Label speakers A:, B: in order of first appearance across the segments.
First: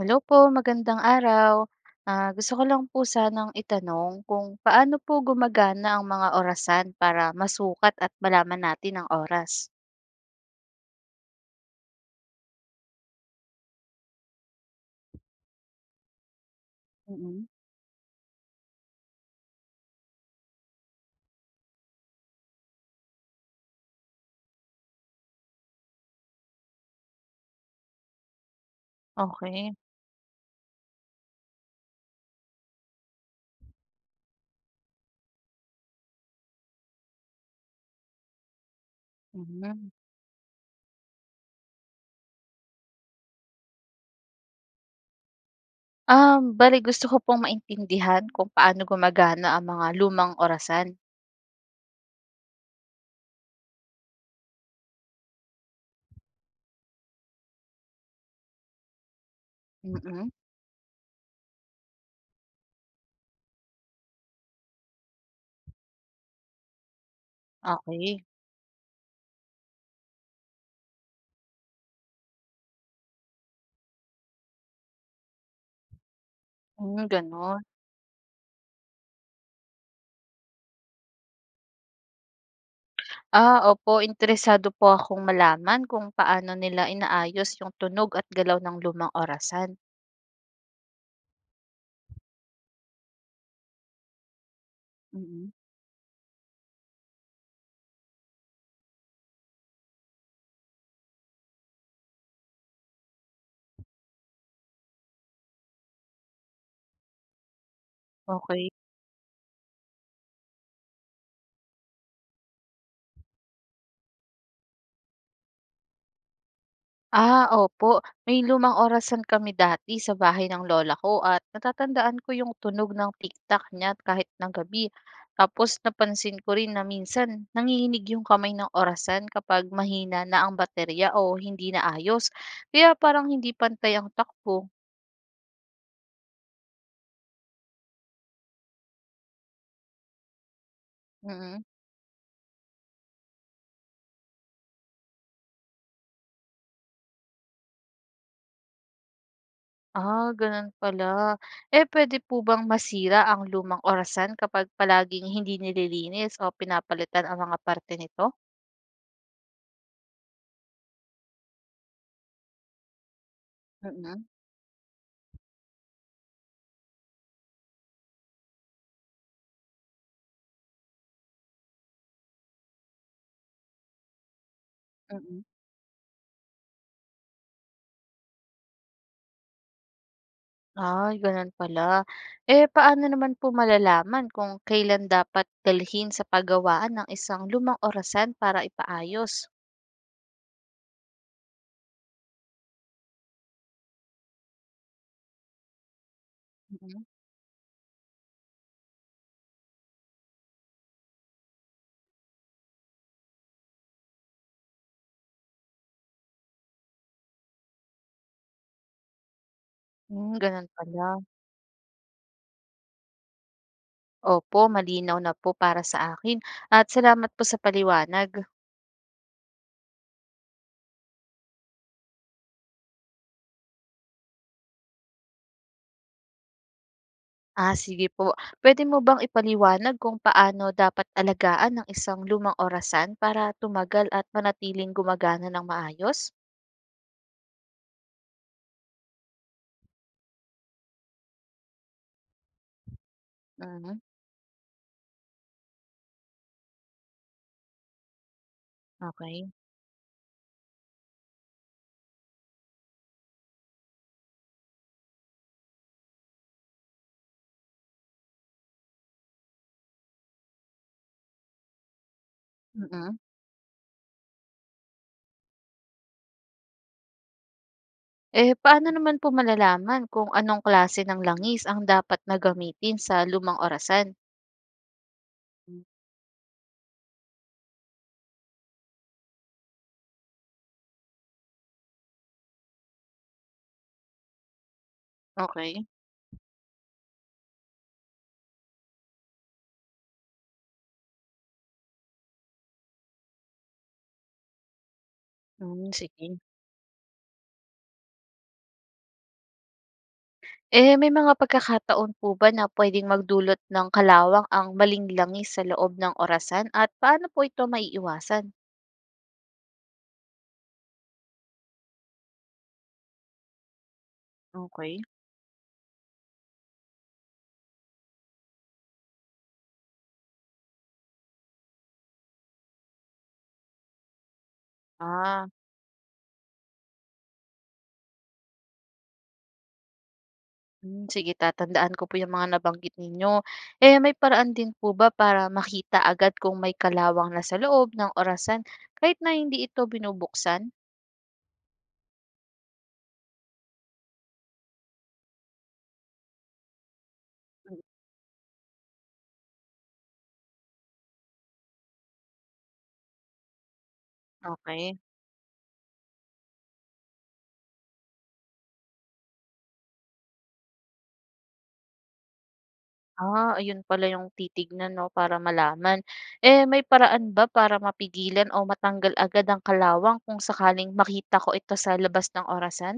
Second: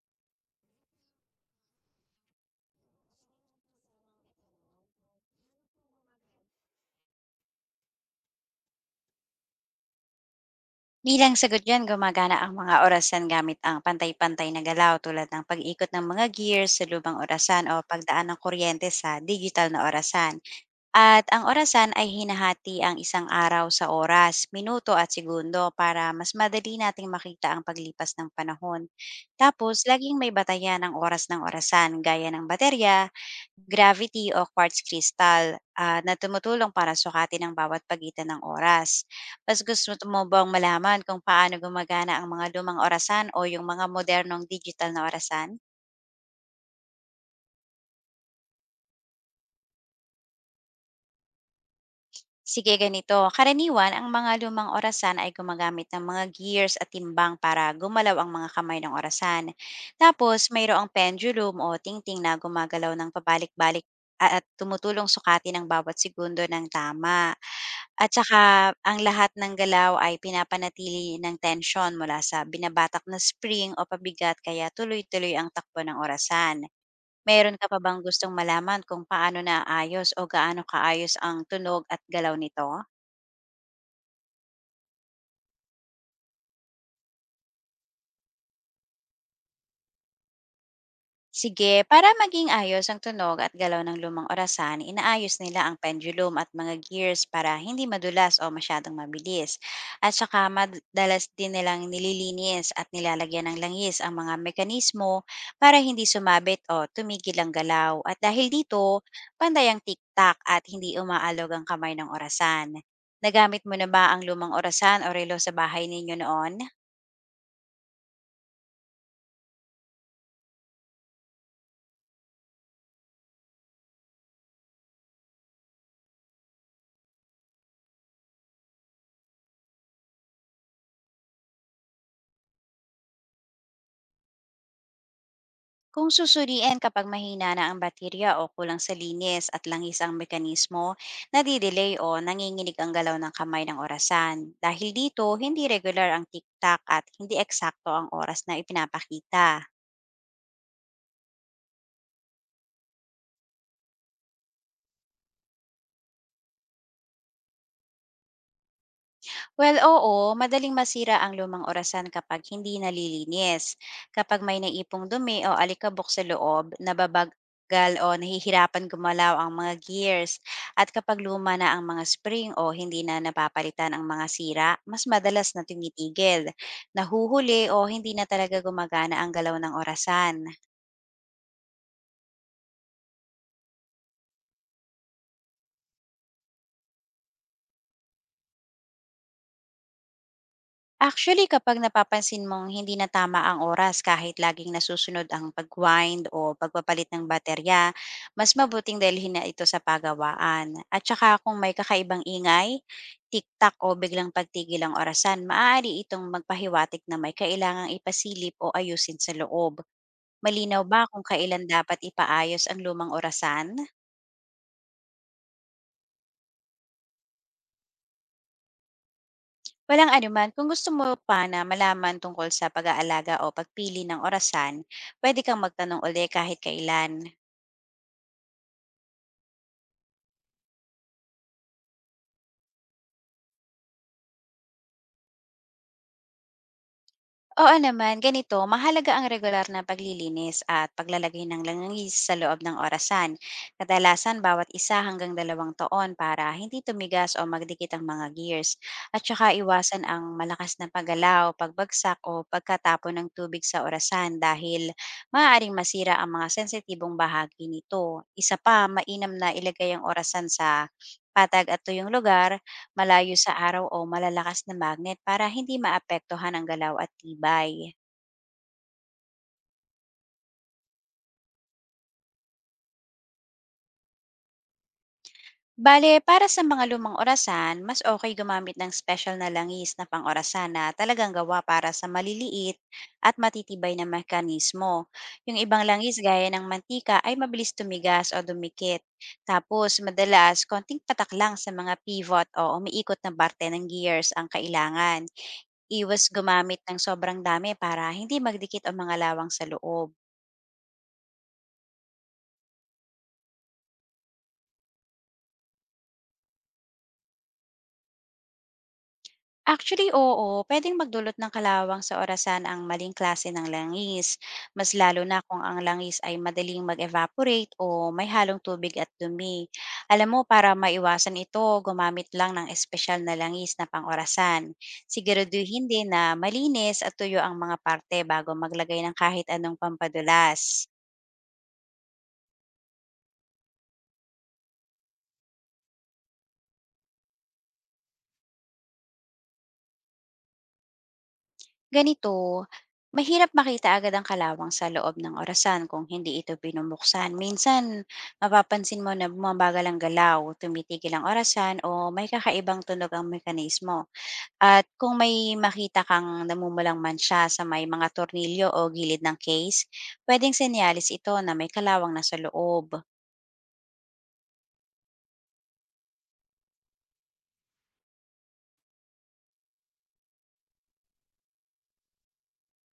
A: Hello po, magandang araw. Ah, gusto ko lang po sanang itanong kung paano po gumagana ang mga orasan para masukat at malaman natin ang oras?
B: Bilang sagot diyan, gumagana ang mga orasan gamit ang pantay-pantay na galaw tulad ng pag-ikot ng mga gears sa lubang
A: Mm.
B: orasan o pagdaan ng kuryente sa digital na orasan. At ang orasan ay hinahati ang isang araw sa oras, minuto at segundo para mas madali nating makita ang paglipas ng panahon.
A: Okey.
B: Tapos, laging may batayan ang oras ng orasan gaya ng baterya, gravity o quartz crystal, na tumutulong para sukatin ang bawat pagitan ng oras. Mas
A: Mhm.
B: gusto mo bang malaman kung paano gumagana ang mga lumang orasan o yung mga modernong digital na orasan?
A: Bale gusto ko pong maintindihan kung paano gumagana ang mga lumang orasan.
B: Sige, ganito. Karaniwan, ang mga lumang orasan ay gumagamit ng mga gears at timbang para gumalaw ang mga kamay ng orasan.
A: Mhm. Okay. Mm.
B: Tapos, mayroong pendulum o tingting na gumagalaw ng pabalik-balik at tumutulong sukati ng bawat segundo ng tama. At saka, ang lahat ng galaw ay pinapanatili ng tension mula sa binabatak na spring o pabigat kaya tuloy-tuloy ang takbo ng orasan.
A: Okey. Hmm,
B: Meron
A: gano'n.
B: ka pa bang gustong malaman kung paano naayos o gaano kaayos ang tunog at galaw nito?
A: Ah, opo, interesado po akong malaman kung paano nila inaayos yung tunog at galaw ng lumang orasan.
B: Sige, para maging ayos ang tunog at galaw ng lumang orasan, inaayos
A: Mm.
B: nila ang pendulum at mga gears para hindi madulas o masyadong mabilis. At saka madalas din nilang nililinis at nilalagyan ng langis ang mga mekanismo para hindi sumabit o tumigil ang galaw. At dahil
A: Okey.
B: dito, panday ang tiktak at hindi umaalog ang kamay ng orasan. Nagamit mo na ba ang lumang orasan o relo sa bahay ninyo noon?
A: Ah, opo. May lumang orasan kami dati sa bahay ng lola ko at natatandaan ko yung tunog ng tiktak niya kahit ng gabi. Tapos napansin ko rin na minsan nanginginig yung kamay ng orasan kapag mahina na ang baterya o hindi na ayos. Kaya parang hindi pantay ang takbo.
B: Kung susuriin kapag mahina na ang baterya o kulang sa linis at langis ang mekanismo,
A: Mm.
B: nadidelay o nanginginig ang galaw ng kamay ng orasan. Dahil dito, hindi regular ang tiktak at hindi eksakto ang oras na ipinapakita.
A: Ah, ganun pala. Eh, pwede po bang masira ang lumang orasan kapag palaging hindi nililinis o pinapalitan ang mga parte nito?
B: Well, oo, madaling masira ang lumang orasan kapag hindi nalilinis.
A: Mm.
B: Kapag may naipong dumi o alikabok sa loob, nababagal o nahihirapan gumalaw ang mga gears. At kapag luma na ang mga spring o hindi na napapalitan ang mga sira, mas
A: Mm.
B: madalas na tumitigil, nahuhuli o hindi na talaga gumagana ang galaw ng orasan.
A: Ay, gano'n pala. Eh, paano naman po malalaman kung kailan dapat dalhin sa pagawaan ng isang lumang orasan para ipaayos?
B: Actually, kapag napapansin mong hindi na tama ang oras kahit laging nasusunod ang pag-wind o
A: Mhm.
B: pagpapalit ng baterya, mas mabuting dalhin na ito sa pagawaan. At saka kung may kakaibang ingay, tiktak o biglang pagtigil ang orasan, maaari itong magpahiwatig na may kailangang ipasilip o ayusin sa loob.
A: Mm. Hmm, gano'n
B: Malinaw ba
A: pala.
B: kung kailan dapat ipaayos ang lumang orasan?
A: Opo, malinaw na po para sa akin at salamat po sa paliwanag.
B: Walang anuman, kung gusto mo pa na malaman tungkol sa pag-aalaga o pagpili ng orasan, pwede kang magtanong uli kahit kailan.
A: Ah, sige po. Pwede mo bang ipaliwanag kung paano dapat alagaan ng isang lumang orasan para tumagal at manatiling gumagana ng maayos?
B: Oo naman, ganito, mahalaga ang regular na paglilinis at paglalagay ng langis sa loob ng orasan.
A: Mhm.
B: Kadalasan bawat isa hanggang dalawang taon para hindi tumigas o magdikit ang mga gears. At
A: Okey.
B: saka iwasan ang malakas na paggalaw, pagbagsak o pagkatapon ng tubig sa orasan dahil maaaring masira ang mga sensitibong bahagi nito. Isa pa, mainam na ilagay ang orasan sa patag at tuyong lugar
A: Mm.
B: malayo sa araw o malalakas na magnet para hindi maapektuhan ang galaw at tibay.
A: Eh, paano naman po malalaman kung anong klase ng langis ang dapat na gamitin sa lumang orasan?
B: Bale, para sa mga lumang orasan, mas okay gumamit ng special na langis na pang-orasan na talagang gawa para sa maliliit at matitibay na mekanismo. Yung ibang
A: Okay.
B: langis gaya ng mantika ay mabilis tumigas o dumikit. Tapos, madalas, konting patak lang sa mga pivot o umiikot na parte ng gears ang kailangan.
A: Hmm,
B: Iwas
A: sige.
B: gumamit ng sobrang dami para hindi magdikit ang mga lawang sa loob.
A: Eh, may mga pagkakataon po ba na puwedeng magdulot ng kalawang ang maling langis sa loob ng orasan at paano po ito maiiwasan?
B: Actually, oo. Pwedeng magdulot ng kalawang sa orasan ang maling klase ng langis, mas
A: Okay.
B: lalo na kung ang langis ay madaling mag-evaporate o may halong tubig at dumi. Alam mo, para maiwasan ito, gumamit lang ng espesyal na langis na pang-orasan.
A: Ah.
B: Siguraduhin din na malinis at tuyo ang mga parte bago maglagay ng kahit anong pampadulas.
A: Hmm, sige, tatandaan ko po yung mga nabanggit ninyo. Eh, may paraan din po ba para makita agad kung may kalawang na sa loob ng orasan kahit na hindi ito binubuksan?
B: Ganito, mahirap makita agad ang kalawang sa loob ng orasan kung hindi ito binubuksan.
A: Mm.
B: Minsan, mapapansin mo na bumabagal ang galaw, tumitigil ang orasan o may kakaibang tunog ang mekanismo. At
A: Okay.
B: kung may makita kang namumulang mancha sa may mga tornilyo o gilid ng case, pwedeng senyalis ito na may kalawang na sa loob.
A: Ah, ayun pala yung titignan 'no, para malaman. Eh, may paraan ba para mapigilan o matanggal agad ang kalawang kung sakaling makita ko ito sa labas ng orasan?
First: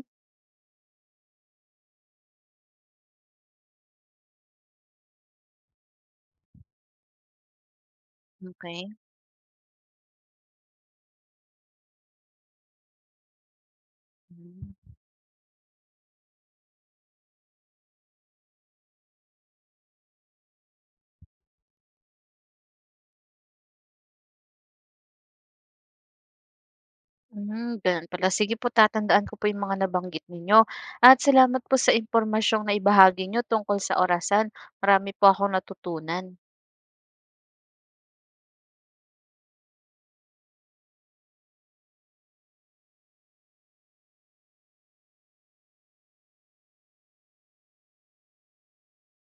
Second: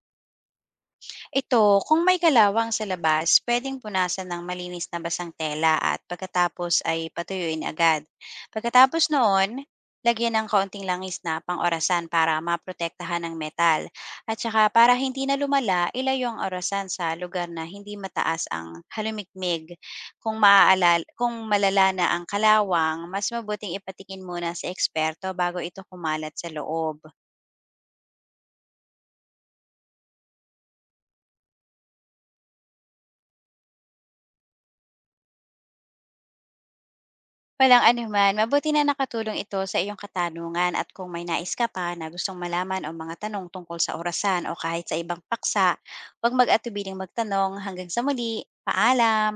B: Ito, kung may kalawang sa labas, pwedeng punasan ng malinis na basang tela at pagkatapos ay patuyuin agad.
A: Okay.
B: Pagkatapos noon, lagyan ng kaunting langis na pang-orasan para maprotektahan ng metal. At saka
A: Hmm.
B: para hindi na lumala, ilayo ang orasan sa lugar na hindi mataas ang halumikmig. Kung malala na ang kalawang, mas mabuting ipatikin muna sa eksperto bago ito kumalat sa loob.
A: Hmm, gano'n pala. Sige po, tatandaan ko po yung mga nabanggit ninyo at salamat po sa impormasyong naibahagi niyo tungkol sa orasan. Marami po akong natutunan.
B: Walang anuman, mabuti na nakatulong ito sa iyong katanungan at kung may nais ka pa na gustong malaman o mga tanong tungkol sa orasan o kahit sa ibang paksa, huwag mag-atubiling magtanong hanggang sa muli. Paalam!